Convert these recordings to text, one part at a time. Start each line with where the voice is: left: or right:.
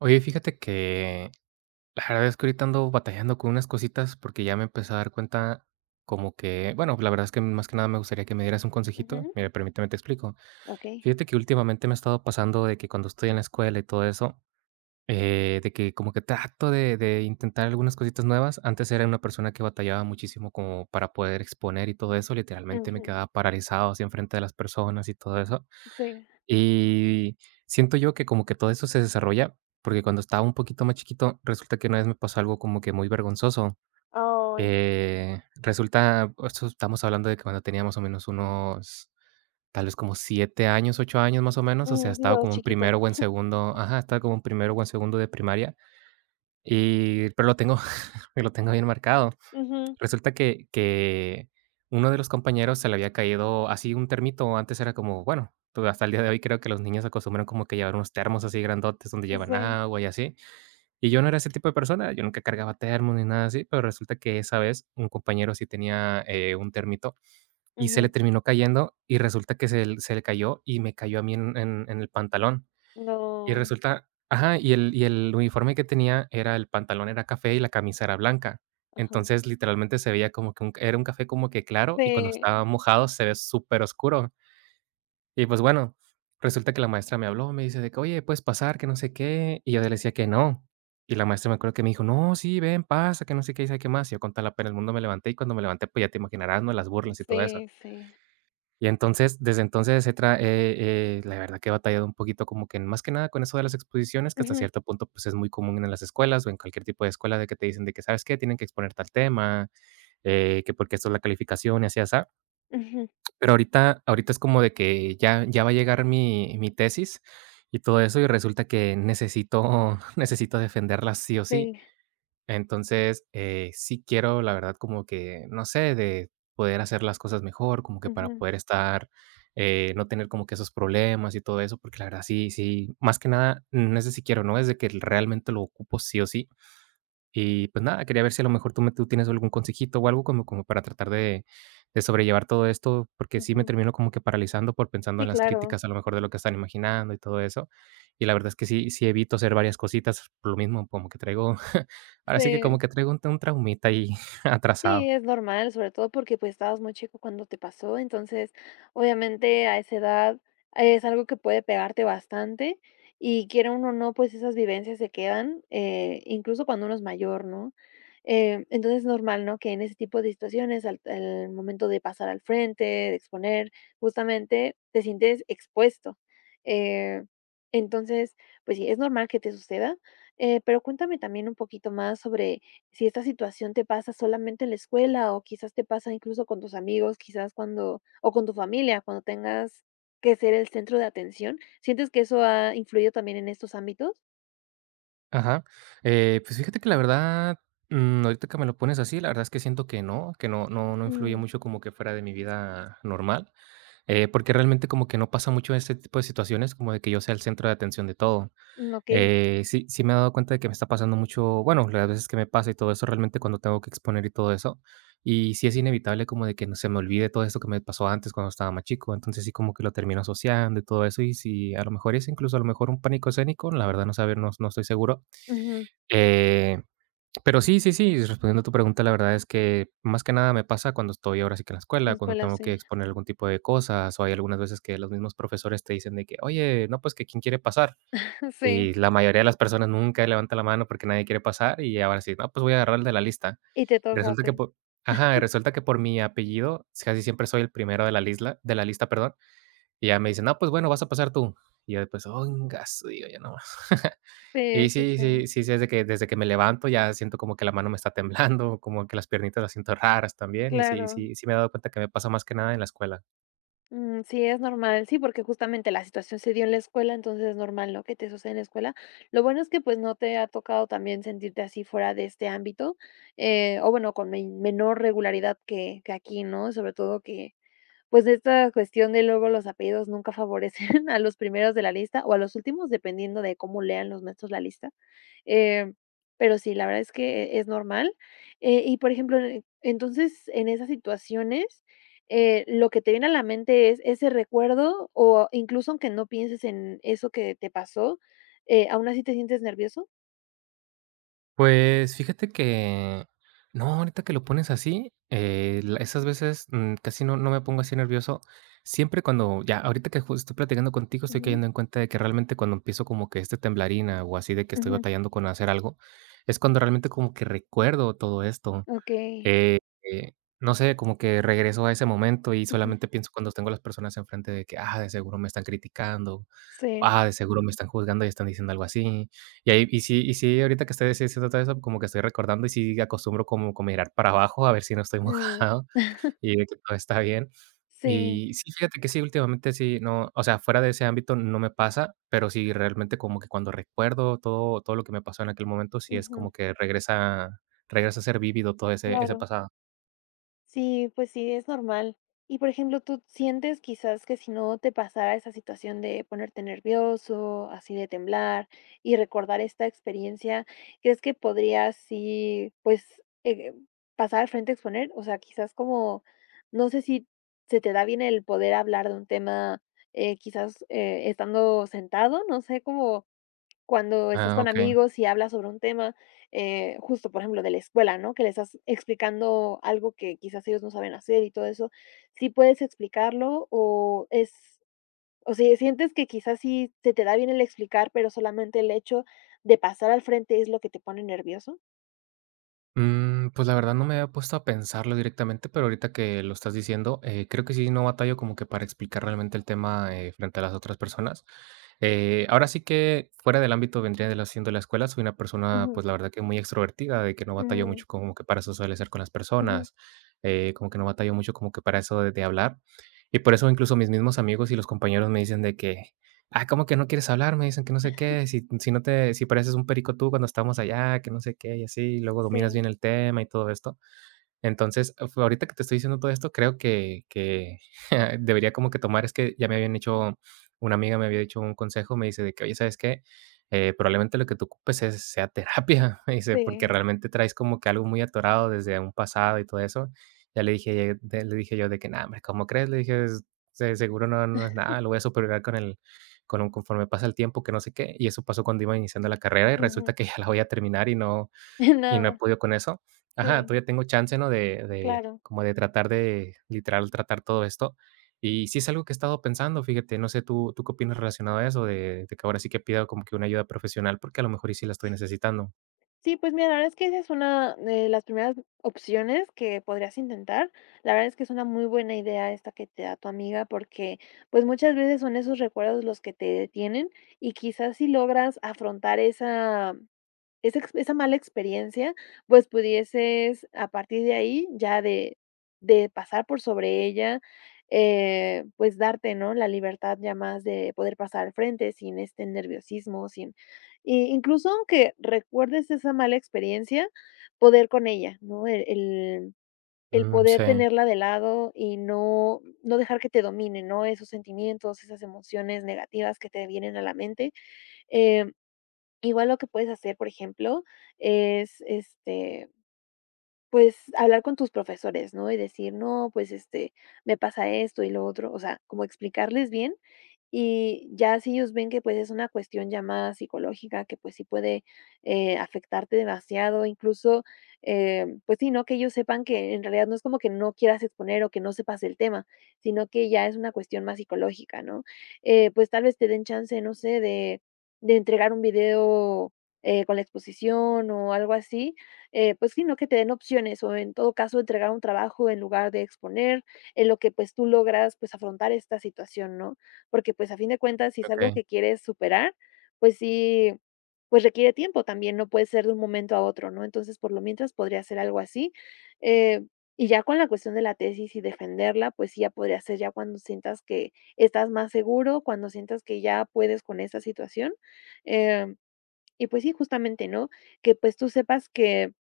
right: Oye, fíjate que la verdad es que ahorita ando batallando con unas cositas porque ya me empecé a dar cuenta como que, bueno, la verdad es que más que nada me gustaría que me dieras un consejito.
left: Ujú,
right: Mira, permíteme te explico.
left: okey.
right: Fíjate que últimamente me ha estado pasando de que cuando estoy en la escuela y todo eso, de que como que trato de intentar algunas cositas nuevas. Antes era una persona que batallaba muchísimo como para poder exponer y todo eso. Literalmente me
left: Ujú,
right: quedaba paralizado así enfrente de las personas y todo eso.
left: sí.
right: Y siento yo que como que todo eso se desarrolla, porque cuando estaba un poquito más chiquito, resulta que una vez me pasó algo como que muy vergonzoso.
left: Ay,
right: Esto estamos hablando de que cuando tenía más o menos unos, tal vez como 7 años, 8 años más o menos, o sea,
left: mm, sí,
right: estaba
left: lo
right: como en
left: chiquito.
right: primero o en segundo, ajá, estaba como en primero o en segundo de primaria, y pero lo tengo, lo tengo bien marcado.
left: Ujú,
right: Resulta que uno de los compañeros se le había caído así un termito. Antes era como, bueno, pues, hasta el día de hoy creo que los niños acostumbran como que llevar unos termos así grandotes donde llevan
left: sí.
right: agua y así. Y yo no era ese tipo de persona, yo nunca cargaba termos ni nada así, pero resulta que esa vez un compañero sí tenía, un termito y se le
left: Ujú,
right: terminó cayendo y resulta que se le cayó y me cayó a mí en el pantalón. Y
left: no
right: resulta, ajá, y el uniforme que tenía era el pantalón era café y la camisa era blanca.
left: ajá.
right: Entonces, literalmente se veía como que un era un café como que claro, y cuando
left: Sí,
right: estaba mojado se ve súper oscuro. Y, pues, bueno, resulta que la maestra me habló, me dice de que: "Oye, ¿puedes pasar?, que no sé qué". Y yo le decía que no. Y la maestra me acuerdo que me dijo: "No, sí, ven, pasa, que no sé qué y sabe qué más". Y yo con tal la pena el mundo me levanté, y cuando me levanté, pues, ya te imaginarás, ¿no?, las burlas y todo eso.
left: sí, sí.
right: Y entonces, desde entonces se tra la verdad que he batallado un poquito como que más que nada con eso de las exposiciones, que hasta
left: Ujú,
right: cierto punto, pues, es muy común en las escuelas o en cualquier tipo de escuela de que te dicen de que: "¿Sabes qué? Tienen que exponer tal tema, que porque esto es la calificación", y así, así.
left: ujú,
right: Pero ahorita es como de que ya va a llegar mi tesis y todo eso, y resulta que necesito necesito defenderla sí o sí.
left: sí.
right: Entonces, sí quiero, la verdad, como que, no sé, de poder hacer las cosas mejor, como que para
left: Ujú,
right: poder estar, no tener como que esos problemas y todo eso, porque la verdad sí, sí, más que nada, no es de si quiero, no es de que realmente lo ocupo sí o sí, y pues nada, quería ver si a lo mejor tú tienes algún consejito o algo como para tratar de sobrellevar todo esto, porque sí me
left: ujú.
right: termino como que paralizando por pensando
left: Sí,
right: en las
left: claro.
right: críticas, a lo mejor de lo que están imaginando y todo eso. Y la verdad es que sí evito hacer varias cositas por lo mismo, como que traigo, ahora sí que
left: Sí.
right: como que traigo un traumita ahí
left: Sí,
right: atrasado.
left: es normal, sobre todo porque, pues, estabas muy chico cuando te pasó, entonces, obviamente, a esa edad es algo que puede pegarte bastante y quiera uno o no, pues, esas vivencias se quedan, incluso cuando uno es mayor, ¿no? Entonces, es normal, ¿no?, que en ese tipo de situaciones, al momento de pasar al frente, de exponer, justamente, te sientes expuesto. Eh, entonces, pues sí, es normal que te suceda, pero cuéntame también un poquito más sobre si esta situación te pasa solamente en la escuela o quizás te pasa incluso con tus amigos, quizás cuando o con tu familia, cuando tengas que ser el centro de atención, ¿sientes que eso ha influido también en estos ámbitos?
right: Ajá. Pues fíjate que la verdad, ahorita que me lo pones así, la verdad es que siento que no, que no influye
left: Mm,
right: mucho como que fuera de mi vida normal. Porque realmente como que no pasa mucho este tipo de situaciones, como de que yo sea el centro de atención de todo.
left: mm, okey.
right: Sí, sí me he dado cuenta de que me está pasando mucho, bueno, las veces que me pasa y todo eso, realmente cuando tengo que exponer y todo eso. Y sí es inevitable como de que no se me olvide todo esto que me pasó antes cuando estaba más chico. Entonces sí como que lo termino asociando y todo eso. Y si a lo mejor es incluso a lo mejor un pánico escénico, la verdad no saber, no, no estoy seguro.
left: Ujú, en
right: Eh, pero sí, sí, sí, respondiendo a tu pregunta, la verdad es que más que nada me pasa cuando estoy ahora sí que en la
left: la
right: escuela, cuando
left: escuela,
right: tengo que
left: sí.
right: exponer algún tipo de cosas, o hay algunas veces que los mismos profesores te dicen de que, oye, no, pues que quién quiere pasar.
left: Sí.
right: Y la mayoría de las personas nunca levanta la mano porque nadie quiere pasar y ahora sí, no, pues voy a agarrar el de la lista.
left: Y te
right: Y
left: toca a
right: resulta que
left: ti.
right: por, ajá, y resulta que por mi apellido casi siempre soy el primero de la lista, perdón. Y ya me dicen, no, pues bueno, vas a pasar tú. Y yo después, oh, en gas", digo yo.
left: Sí,
right: Y
left: sí,
right: sí,
left: sí,
right: sí, sí, sí, desde que me levanto ya siento como que la mano me está temblando, como que las piernitas las siento raras también, y sí,
left: claro.
right: sí, sí me he dado cuenta que me pasa más que nada en la escuela.
left: Mm, sí, es normal, sí, porque justamente la situación se dio en la escuela, entonces es normal, ¿no?, que te suceda en la escuela. Lo bueno es que, pues, no te ha tocado también sentirte así fuera de este ámbito, o bueno, con men menor regularidad que aquí, ¿no? Sobre todo que, pues, esta cuestión de luego los apellidos nunca favorecen a los primeros de la lista o a los últimos, dependiendo de cómo lean los maestros la lista. Em, pero sí, la verdad es que es normal. Y, por ejemplo, e entonces, en esas situaciones, lo que te viene a la mente es ese recuerdo, o incluso aunque no pienses en eso que te pasó, ¿aún así te sientes nervioso?
right: Pues, fíjate que no, ahorita que lo pones así, la esas veces, casi no me pongo así nervioso. Siempre cuando ya ahorita que justo estoy platicando contigo, estoy
left: Ujú,
right: cayendo en cuenta de que realmente cuando empiezo como que este temblarina o así de que estoy
left: ujú,
right: batallando con hacer algo, es cuando realmente como que recuerdo todo esto.
left: okey,
right: Eh, eh, no sé, como que regreso a ese momento y
left: ujú,
right: solamente pienso cuando tengo las personas enfrente de que, ah, de seguro me están criticando,
left: sí,
right: ah, de seguro me están juzgando y están diciendo algo así. Y ahí, y sí, ahorita que estoy diciendo todo eso, como que estoy recordando y sí acostumbro como, como mirar para abajo a ver si no estoy
left: mm,
right: mojado y de que todo está bien.
left: sí,
right: Y sí, fíjate que sí, últimamente sí, no, o sea, fuera de ese ámbito no me pasa, pero sí realmente como que cuando recuerdo todo, todo lo que me pasó en aquel momento, sí es
left: ujú,
right: como que regresa, regresa a ser vívido todo ese, ese
left: claro.
right: pasado.
left: Sí, pues sí, es normal. Y por ejemplo, ¿tú sientes quizás que si no te pasara esa situación de ponerte nervioso, así de temblar y recordar esta experiencia, crees que podrías sí, pues pasar al frente a exponer? O sea, quizás como, no sé si se te da bien el poder hablar de un tema, quizás estando sentado, no sé cómo cuando estás
right: Ah,
left: con
right: okey.
left: amigos y hablas sobre un tema, justo, por ejemplo, de la escuela, ¿no? Que le estás explicando algo que quizás ellos no saben hacer y todo eso, ¿sí puedes explicarlo o es o si sientes que quizás sí se te da bien el explicar, pero solamente el hecho de pasar al frente es lo que te pone nervioso?
right: Mm, pues, la verdad no me había puesto a pensarlo directamente, pero ahorita que lo estás diciendo, creo que sí, no batallo como que para explicar realmente el tema, frente a las otras personas. Ahora sí que fuera del ámbito vendría de la siendo la escuela, soy una persona,
left: Ujú,
right: pues, la verdad que muy extrovertida, de que no batallo
left: ujú,
right: mucho como que para socializar con las
left: ujú.
right: personas, como que no batallo mucho como que para eso de hablar. Y por eso incluso mis mismos amigos y los compañeros me dicen de que: Ah, ¿cómo que no quieres hablar? Me dicen que no sé qué, si no te si pareces un perico tú cuando estamos allá, que no sé qué, y así, y luego dominas bien
left: Sí,
right: el tema y todo esto. Entonces, af ahorita que te estoy diciendo todo esto, creo que debería como que tomar, es que ya me habían hecho, una amiga me había dicho un consejo, me dice de que: "Oye, ¿sabes qué? Probablemente lo que tú ocupes es sea terapia", me dice, "porque
left: sí.
right: realmente traes como que algo muy atorado desde un pasado y todo eso". Ya le dije, de le dije yo de que: "No, hombre, ¿cómo crees?", le dije, "s se seguro no es nada, lo voy a superar con el con un conforme pasa el tiempo, que no sé qué". Y eso pasó cuando iba iniciando la carrera y
left: Ujú.
right: resulta que ya la voy a terminar y y no he
left: Nada,
right: podido con eso. Ajá,
left: sí,
right: todavía tengo chance, ¿no? De
left: claro.
right: como de tratar de, literal, tratar todo esto. Y sí es algo que he estado pensando, fíjate, no sé, tú qué opinas relacionado a eso? De que ahora sí que pida como que una ayuda profesional, porque a lo mejor y sí la estoy necesitando.
left: Sí, pues mira, la verdad es que esa es una de las primeras opciones que podrías intentar. La verdad es que es una muy buena idea esta que te da tu amiga porque pues muchas veces son esos recuerdos los que te detienen y quizás si logras afrontar esa esa ex esa mala experiencia, pues, pudieses a partir de ahí, ya de pasar por sobre ella, pues, darte, ¿no?, la libertad ya más de poder pasar al frente sin este nerviosismo, sin i incluso aunque recuerdes esa mala experiencia, poder con ella, ¿no?, el el
right: Mm,
left: poder
right: sí,
left: tenerla de lado y no no dejar que te domine, ¿no?, esos sentimientos, esas emociones negativas que te vienen a la mente, em Igual lo que puedes hacer, por ejemplo, es, este, pues, hablar con tus profesores, ¿no? Y decir: "No, pues, este, me pasa esto y lo otro", o sea, como explicarles bien, y ya si ellos ven que, pues, es una cuestión ya más psicológica, que, pues, sí puede, afectarte demasiado, incluso, pues sí, ¿no? Que ellos sepan que en realidad no es como que no quieras exponer o que no sepas el tema, sino que ya es una cuestión más psicológica, ¿no? Pues, tal vez te den chance, no sé, de entregar un video, con la exposición o algo así, pues sí, ¿no? Que te den opciones o en todo caso entregar un trabajo en lugar de exponer, en lo que pues tú logras pues afrontar esta situación, ¿no? Porque pues a fin de cuentas si es algo
right: okey,
left: que quieres superar, pues sí, pues requiere tiempo también, no puede ser de un momento a otro, ¿no? Entonces por lo mientras podría ser algo así. eh, y ya con la cuestión de la tesis y defenderla, pues sí, ya podría ser ya cuando sientas que estás más seguro, cuando sientas que ya puedes con esta situación. eh, y pues sí, justamente, ¿no? Que pues tú sepas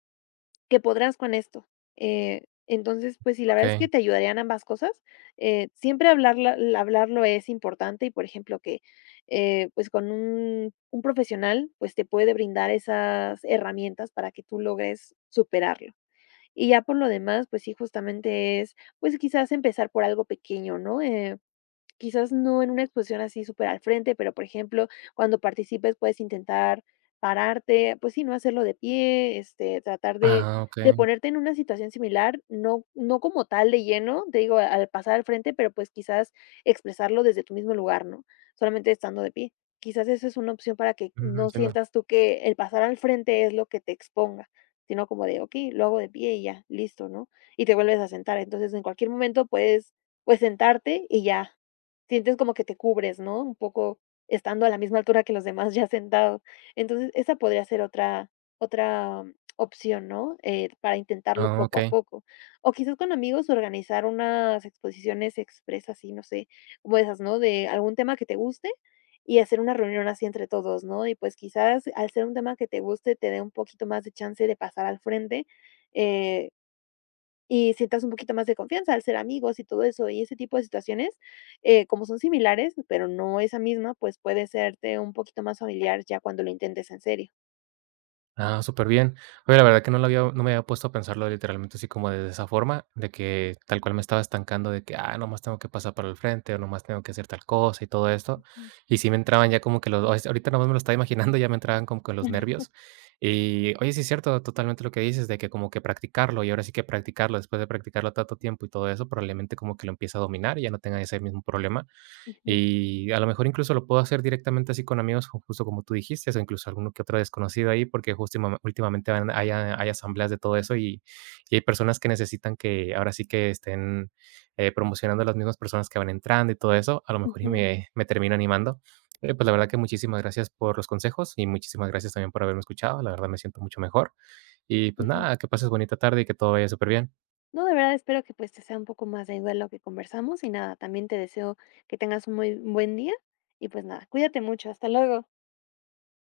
left: que podrás con esto. Entonces, pues sí, la verdad es
right: okey.
left: que te ayudarían ambas cosas. Siempre hablarla hablarlo es importante y, por ejemplo, que, pues, con un profesional, pues, te puede brindar esas herramientas para que tú logres superarlo. Y ya por lo demás, pues sí, justamente es, pues, quizás empezar por algo pequeño, ¿no? Quizás no en una exposición así súper al frente, pero, por ejemplo, cuando participes puedes intentar pararte, pues sí, no hacerlo de pie, este, tratar
right: Ah,
left: de
right: okey.
left: ponerte en una situación similar, no no como tal de lleno, te digo, al pasar al frente, pero, pues, quizás expresarlo desde tu mismo lugar, ¿no? Solamente estando de pie. Quizás eso es una opción para que
right: Mm,
left: no
right: entiendo.
left: sientas tú que el pasar al frente es lo que te exponga, sino como de: "Okey, lo hago de pie y ya, listo", ¿no? Y te vuelves a sentar. Entonces, en cualquier momento puedes, pues, sentarte y ya. Sientes como que te cubres, ¿no? Un poco estando a la misma altura que los demás ya sentado. Entonces, esa podría ser otra otra mm, opción, ¿no? Para intentarlo
right: Ah,
left: poco a
right: okey.
left: poco. O quizás con amigos organizar unas exposiciones expresas, así, no sé, como esas, ¿no? De algún tema que te guste y hacer una reunión así entre todos, ¿no? Y pues quizás al ser un tema que te guste te dé un poquito más de chance de pasar al frente, eh, y sientas un poquito más de confianza al ser amigos y todo eso, y ese tipo de situaciones, como son similares, pero no esa misma, pues, puede serte un poquito más familiar ya cuando lo intentes en serio.
right: Ah, súper bien. Oye, la verdad que no me había puesto a pensarlo literalmente así como de esa forma, de que tal cual me estaba estancando de que, ah, nomás tengo que pasar para el frente, o nomás tengo que hacer tal cosa y todo esto. Y sí me entraban ya como que los ahorita nomás me lo estaba imaginando, ya me entraban como que los
left: Ujú,
right: nervios. Y, oye, sí es cierto, totalmente lo que dices, de que como que practicarlo, y ahora sí que practicarlo, después de practicarlo tanto tiempo y todo eso, probablemente como que lo empieza a dominar y ya no tenga ese mismo problema.
left: ujú,
right: Y a lo mejor incluso lo puedo hacer directamente así con amigos, ju justo como tú dijiste, o incluso alguno que otro desconocido ahí, porque justo imame últimamente van hay asambleas de todo eso y hay personas que necesitan que ahora sí que estén, promocionando a las mismas personas que van entrando y todo eso, a lo mejor y
left: ujú,
right: me termino animando. Oye, pues la verdad que muchísimas gracias por los consejos y muchísimas gracias también por haberme escuchado, la verdad me siento mucho mejor. Y pues
left: ujú.
right: nada, que pases bonita tarde y que todo vaya súper bien.
left: No, de verdad espero que, pues, te sea un poco más de ayuda lo que conversamos y nada, también te deseo que tengas un muy buen día y, pues, nada, cuídate mucho. Hasta luego.